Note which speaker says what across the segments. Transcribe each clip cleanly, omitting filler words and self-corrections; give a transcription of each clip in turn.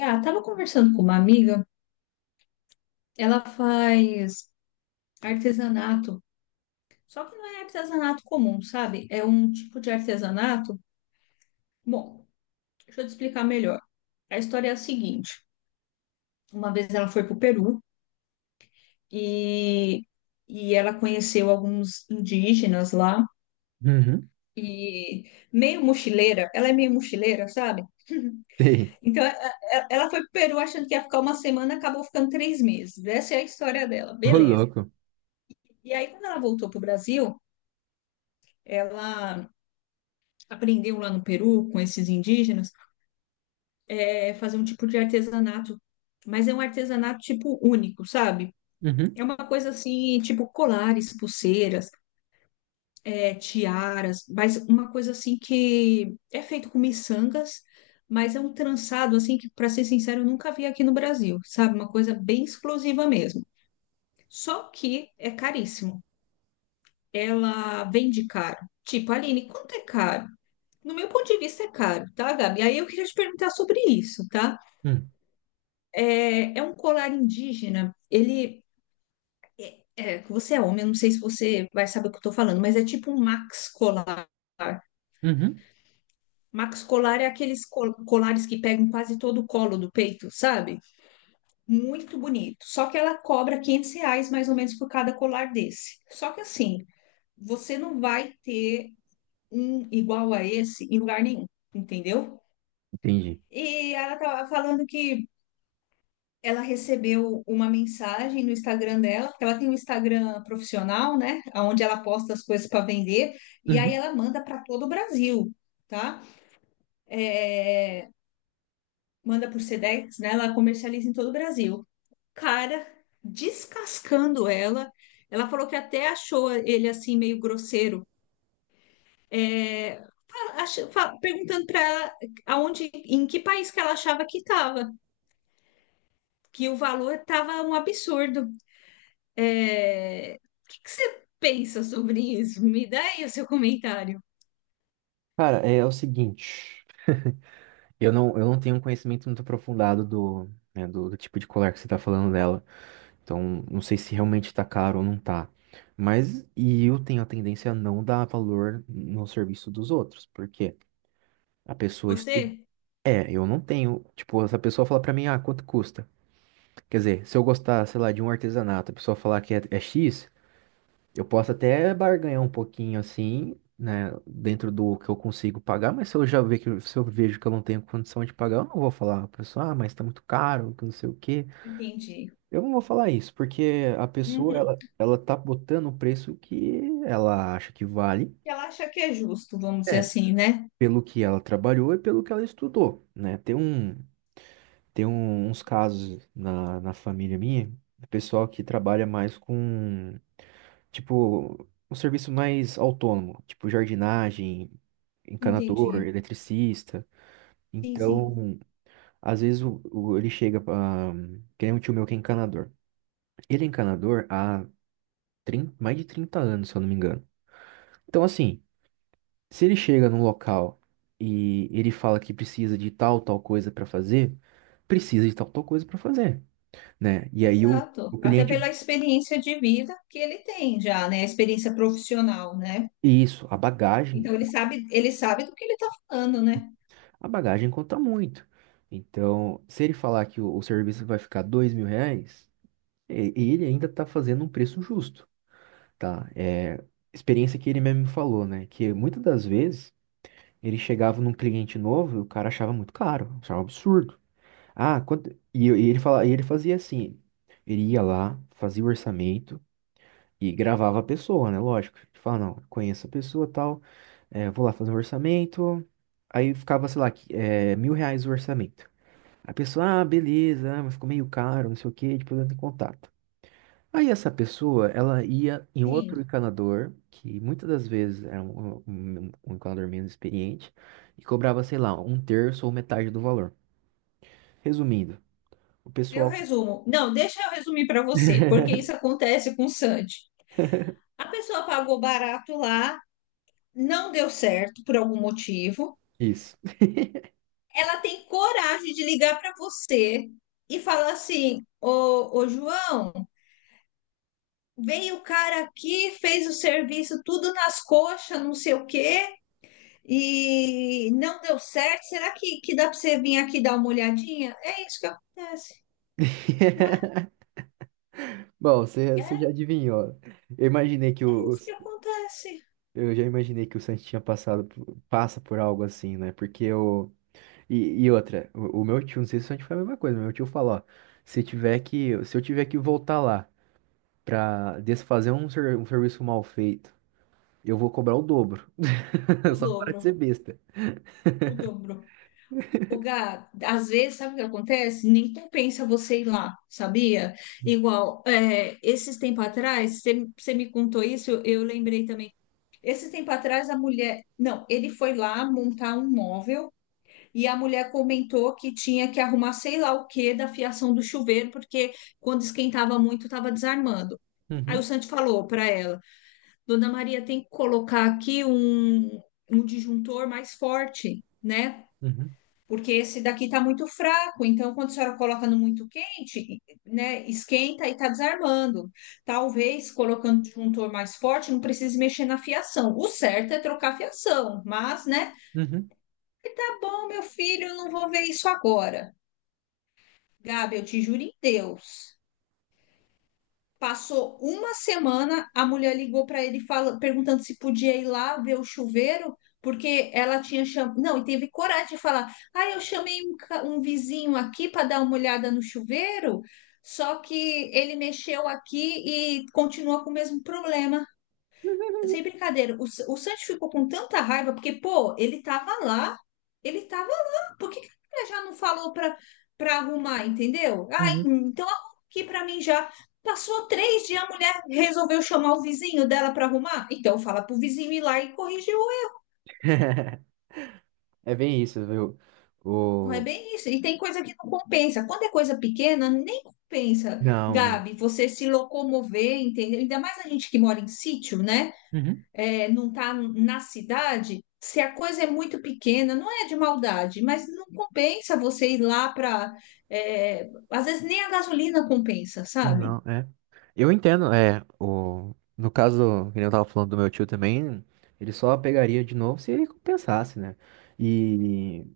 Speaker 1: Ah, tava conversando com uma amiga, ela faz artesanato, só que não é artesanato comum, sabe? É um tipo de artesanato. Bom, deixa eu te explicar melhor. A história é a seguinte: uma vez ela foi para o Peru e, e ela conheceu alguns indígenas lá.
Speaker 2: Uhum.
Speaker 1: E meio mochileira, ela é meio mochileira, sabe?
Speaker 2: Sei.
Speaker 1: Então ela foi pro Peru achando que ia ficar uma semana, acabou ficando 3 meses. Essa é a história dela,
Speaker 2: Ô,
Speaker 1: beleza.
Speaker 2: louco.
Speaker 1: E aí, quando ela voltou pro Brasil, ela aprendeu lá no Peru com esses indígenas é fazer um tipo de artesanato, mas é um artesanato tipo único, sabe?
Speaker 2: Uhum,
Speaker 1: É uma coisa assim, tipo colares, pulseiras, é, tiaras, mas uma coisa assim que é feito com miçangas, mas é um trançado assim que, para ser sincero, eu nunca vi aqui no Brasil, sabe? Uma coisa bem exclusiva mesmo. Só que é caríssimo. Ela vende caro. Tipo, Aline, quanto é caro? No meu ponto de vista, é caro, tá, Gabi? Aí eu queria te perguntar sobre isso, tá?
Speaker 2: uhum,
Speaker 1: É, é um colar indígena, ele. É, você é homem, eu não sei se você vai saber o que eu tô falando, mas é tipo um max colar.
Speaker 2: uhum,
Speaker 1: Max colar é aqueles colares que pegam quase todo o colo do peito, sabe? Muito bonito. Só que ela cobra R$ 500 mais ou menos por cada colar desse. Só que assim, você não vai ter um igual a esse em lugar nenhum, entendeu?
Speaker 2: entendi.
Speaker 1: E ela tava falando que ela recebeu uma mensagem no Instagram dela, porque ela tem um Instagram profissional, né, onde ela posta as coisas para vender, e aí
Speaker 2: Uhum.
Speaker 1: ela manda para todo o Brasil, tá? É, manda por Sedex, né? Ela comercializa em todo o Brasil. Cara, descascando ela, ela falou que até achou ele assim meio grosseiro. É, perguntando para ela aonde, em que país que ela achava que estava, que o valor estava um absurdo. É, o que que você pensa sobre isso? Me dá aí o seu comentário.
Speaker 2: Cara, é o seguinte. Eu não tenho um conhecimento muito aprofundado do, né, do tipo de colar que você tá falando dela. Então, não sei se realmente tá caro ou não tá. Mas, e eu tenho a tendência a não dar valor no serviço dos outros. Porque a pessoa estuda.
Speaker 1: Você?
Speaker 2: É, eu não tenho. Tipo, essa pessoa fala pra mim, ah, quanto custa? Quer dizer, se eu gostar, sei lá, de um artesanato, a pessoa falar que é X. Eu posso até barganhar um pouquinho assim, né, dentro do que eu consigo pagar, mas se eu já ver que se eu vejo que eu não tenho condição de pagar, eu não vou falar, a pessoa, ah, mas tá muito caro, que não sei o quê.
Speaker 1: Entendi.
Speaker 2: Eu não vou falar isso, porque a pessoa
Speaker 1: Uhum.
Speaker 2: ela tá botando o preço que ela acha que vale.
Speaker 1: Ela acha que é justo, vamos dizer
Speaker 2: É,
Speaker 1: assim, né?
Speaker 2: pelo que ela trabalhou e pelo que ela estudou, né? Uns casos na família minha, do pessoal que trabalha mais com, tipo, um serviço mais autônomo, tipo jardinagem, encanador,
Speaker 1: Entendi.
Speaker 2: eletricista.
Speaker 1: Sim, sim.
Speaker 2: Então, às vezes ele chega pra. Que nem um tio meu que é encanador. Ele é encanador há 30 mais de 30 anos, se eu não me engano. Então, assim, se ele chega num local e ele fala que precisa de tal, tal coisa para fazer, precisa de tal, tal coisa para fazer, né? E aí o,
Speaker 1: Exato.
Speaker 2: o
Speaker 1: Até
Speaker 2: cliente.
Speaker 1: pela experiência de vida que ele tem já, né? A experiência profissional, né?
Speaker 2: Isso,
Speaker 1: Então ele sabe do que ele está falando, né?
Speaker 2: a bagagem conta muito. Então, se ele falar que o serviço vai ficar R$ 2.000, ele ainda tá fazendo um preço justo, tá? É experiência que ele mesmo me falou, né? Que muitas das vezes ele chegava num cliente novo e o cara achava muito caro, achava um absurdo. Ah, e ele fazia assim, ele ia lá, fazia o orçamento e gravava a pessoa, né? Lógico. Ele fala, não, conheço a pessoa tal, é, vou lá fazer um orçamento. Aí ficava, sei lá, é, R$ 1.000 o orçamento. A pessoa, ah, beleza, ah, mas ficou meio caro, não sei o quê, depois entra em contato. Aí essa pessoa, ela ia em outro
Speaker 1: Sim.
Speaker 2: encanador, que muitas das vezes era um encanador menos experiente, e cobrava, sei lá, um terço ou metade do valor. Resumindo, o
Speaker 1: Eu
Speaker 2: pessoal.
Speaker 1: resumo. Não, deixa eu resumir para você, porque isso acontece com o Sandy. A pessoa pagou barato lá, não deu certo por algum motivo.
Speaker 2: Isso.
Speaker 1: Ela tem coragem de ligar para você e falar assim: Ô, ô João, veio o cara aqui, fez o serviço tudo nas coxas, não sei o quê, e não deu certo. Será que dá para você vir aqui dar uma olhadinha? É isso que acontece, não é?
Speaker 2: Bom, você
Speaker 1: É
Speaker 2: você já adivinhou. Eu imaginei que o, o-
Speaker 1: isso que acontece.
Speaker 2: eu já imaginei que o Santos tinha passa por algo assim, né? Porque eu e, e outra, o meu tio, não sei se o Santos foi a mesma coisa, mas meu tio falou, ó, se eu tiver que voltar lá pra desfazer um serviço mal feito, eu vou cobrar o dobro.
Speaker 1: O
Speaker 2: Só para
Speaker 1: dobro,
Speaker 2: de ser besta.
Speaker 1: o dobro. O Gá, às vezes, sabe o que acontece? Nem compensa você ir lá, sabia? Igual, é, esses tempos atrás, você me contou isso, eu lembrei também. Esse tempo atrás, a mulher. Não, ele foi lá montar um móvel e a mulher comentou que tinha que arrumar sei lá o que da fiação do chuveiro, porque quando esquentava muito, estava desarmando. Aí o
Speaker 2: Uhum,
Speaker 1: Santi falou para ela: Dona Maria, tem que colocar aqui um disjuntor mais forte, né?
Speaker 2: uhum,
Speaker 1: Porque esse daqui está muito fraco, então quando a senhora coloca no muito quente, né, esquenta e está desarmando. Talvez colocando um disjuntor mais forte, não precise mexer na fiação. O certo é trocar a fiação, mas, né,
Speaker 2: uhum,
Speaker 1: tá bom, meu filho, eu não vou ver isso agora. Gabi, eu te juro em Deus. Passou uma semana, a mulher ligou para ele fala, perguntando se podia ir lá ver o chuveiro, porque ela tinha chamado. Não, e teve coragem de falar: ah, eu chamei um vizinho aqui para dar uma olhada no chuveiro, só que ele mexeu aqui e continua com o mesmo problema. Sem brincadeira, o Sancho ficou com tanta raiva, porque, pô, ele tava lá, ele tava lá. Por que que ele já não falou pra arrumar, entendeu? Ah,
Speaker 2: uhum.
Speaker 1: então arruma aqui pra mim já. Passou 3 dias, a mulher resolveu chamar o vizinho dela pra arrumar. Então fala pro vizinho ir lá e corrigir o.
Speaker 2: É bem isso, viu?
Speaker 1: Não é
Speaker 2: O...
Speaker 1: bem isso. E tem coisa que não compensa. Quando é coisa pequena, nem compensa,
Speaker 2: Não,
Speaker 1: Gabi, você se locomover, entendeu? Ainda mais a gente que mora em sítio, né?
Speaker 2: não.
Speaker 1: É, não está na cidade, se a coisa é muito pequena, não é de maldade, mas não compensa você ir lá para. Às vezes nem a gasolina compensa, sabe?
Speaker 2: Não, é. Eu entendo, é. No caso, que nem eu tava falando do meu tio também, ele só pegaria de novo se ele compensasse, né? E,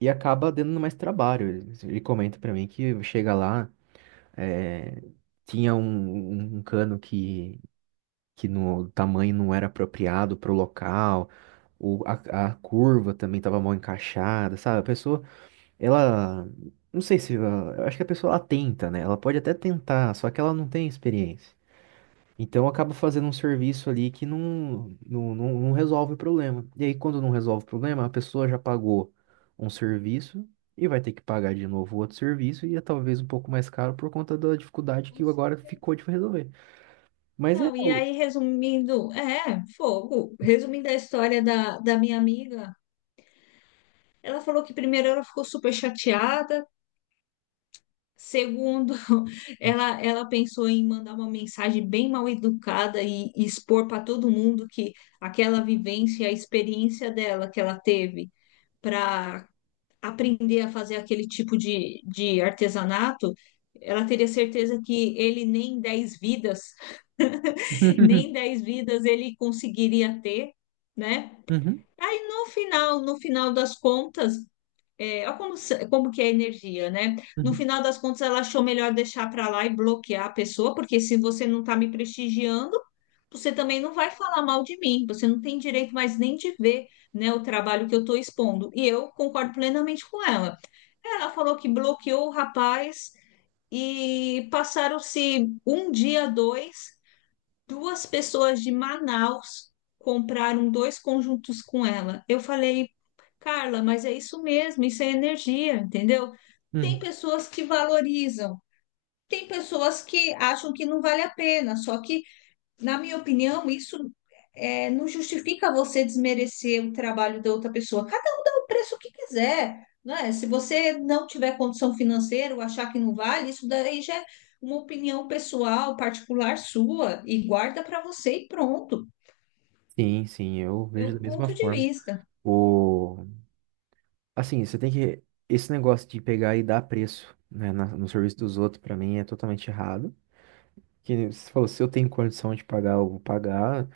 Speaker 2: e acaba dando mais trabalho. Ele comenta pra mim que chega lá, é, tinha um cano que no tamanho não era apropriado pro local, o, a, a curva também tava mal encaixada, sabe? A pessoa, ela... Não sei se... eu acho que a pessoa, ela tenta, né? Ela pode até tentar, só que ela não tem experiência. Então acaba fazendo um serviço ali que não resolve o problema. E aí, quando não resolve o problema, a pessoa já pagou um serviço e vai ter que pagar de novo outro serviço e é talvez um pouco mais caro por conta da dificuldade que agora ficou de resolver. Mas é.
Speaker 1: Não, e aí, resumindo, é, fogo. Resumindo a história da minha amiga, ela falou que primeiro ela ficou super chateada, segundo, ela pensou em mandar uma mensagem bem mal educada e expor para todo mundo que aquela vivência, a experiência dela que ela teve para aprender a fazer aquele tipo de artesanato, ela teria certeza que ele nem 10 vidas, nem 10 vidas ele conseguiria ter, né?
Speaker 2: Uhum,
Speaker 1: Aí no final, no final das contas, é, olha como, como que é a energia, né? No
Speaker 2: uhum,
Speaker 1: final das contas, ela achou melhor deixar para lá e bloquear a pessoa, porque se você não está me prestigiando, você também não vai falar mal de mim. Você não tem direito mais nem de ver, né, o trabalho que eu estou expondo. E eu concordo plenamente com ela. Ela falou que bloqueou o rapaz e passaram-se um dia, dois. Duas pessoas de Manaus compraram dois conjuntos com ela. Eu falei, Carla, mas é isso mesmo, isso é energia, entendeu? Tem
Speaker 2: uhum.
Speaker 1: pessoas que valorizam, tem pessoas que acham que não vale a pena, só que na minha opinião, isso é, não justifica você desmerecer o trabalho da outra pessoa. Cada um dá o preço que quiser, né? Se você não tiver condição financeira ou achar que não vale, isso daí já é uma opinião pessoal, particular sua, e guarda para você e pronto.
Speaker 2: Sim, sim, eu vejo
Speaker 1: Meu
Speaker 2: da mesma
Speaker 1: ponto de
Speaker 2: forma.
Speaker 1: vista.
Speaker 2: O... Assim, você tem que. Esse negócio de pegar e dar preço, né, no serviço dos outros, pra mim, é totalmente errado. Que você falou, se eu tenho condição de pagar, eu vou pagar.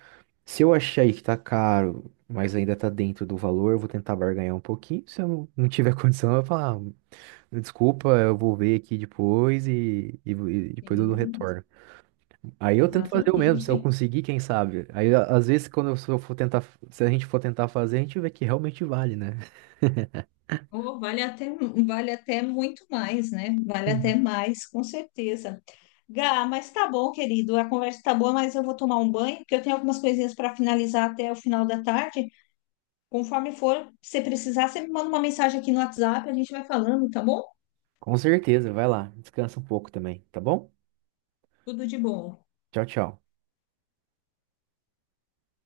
Speaker 2: Se eu achar aí que tá caro, mas ainda tá dentro do valor, eu vou tentar barganhar um pouquinho. Se eu não tiver condição, eu vou falar, "Ah, desculpa, eu vou ver aqui depois e depois eu dou
Speaker 1: Sim,
Speaker 2: retorno." Aí eu tento fazer o mesmo, se eu
Speaker 1: exatamente.
Speaker 2: conseguir, quem sabe. Às vezes quando eu se eu for tentar, se a gente for tentar fazer, a gente vê que realmente vale, né?
Speaker 1: Oh, vale até muito mais, né? Vale até mais, com certeza. Gá, mas tá bom, querido. A conversa tá boa, mas eu vou tomar um banho, porque eu tenho algumas coisinhas para finalizar até o final da tarde. Conforme for, se precisar, você me manda uma mensagem aqui no WhatsApp, a gente vai falando, tá bom?
Speaker 2: Com certeza, vai lá, descansa um pouco também, tá bom?
Speaker 1: Tudo de bom.
Speaker 2: Tchau, tchau.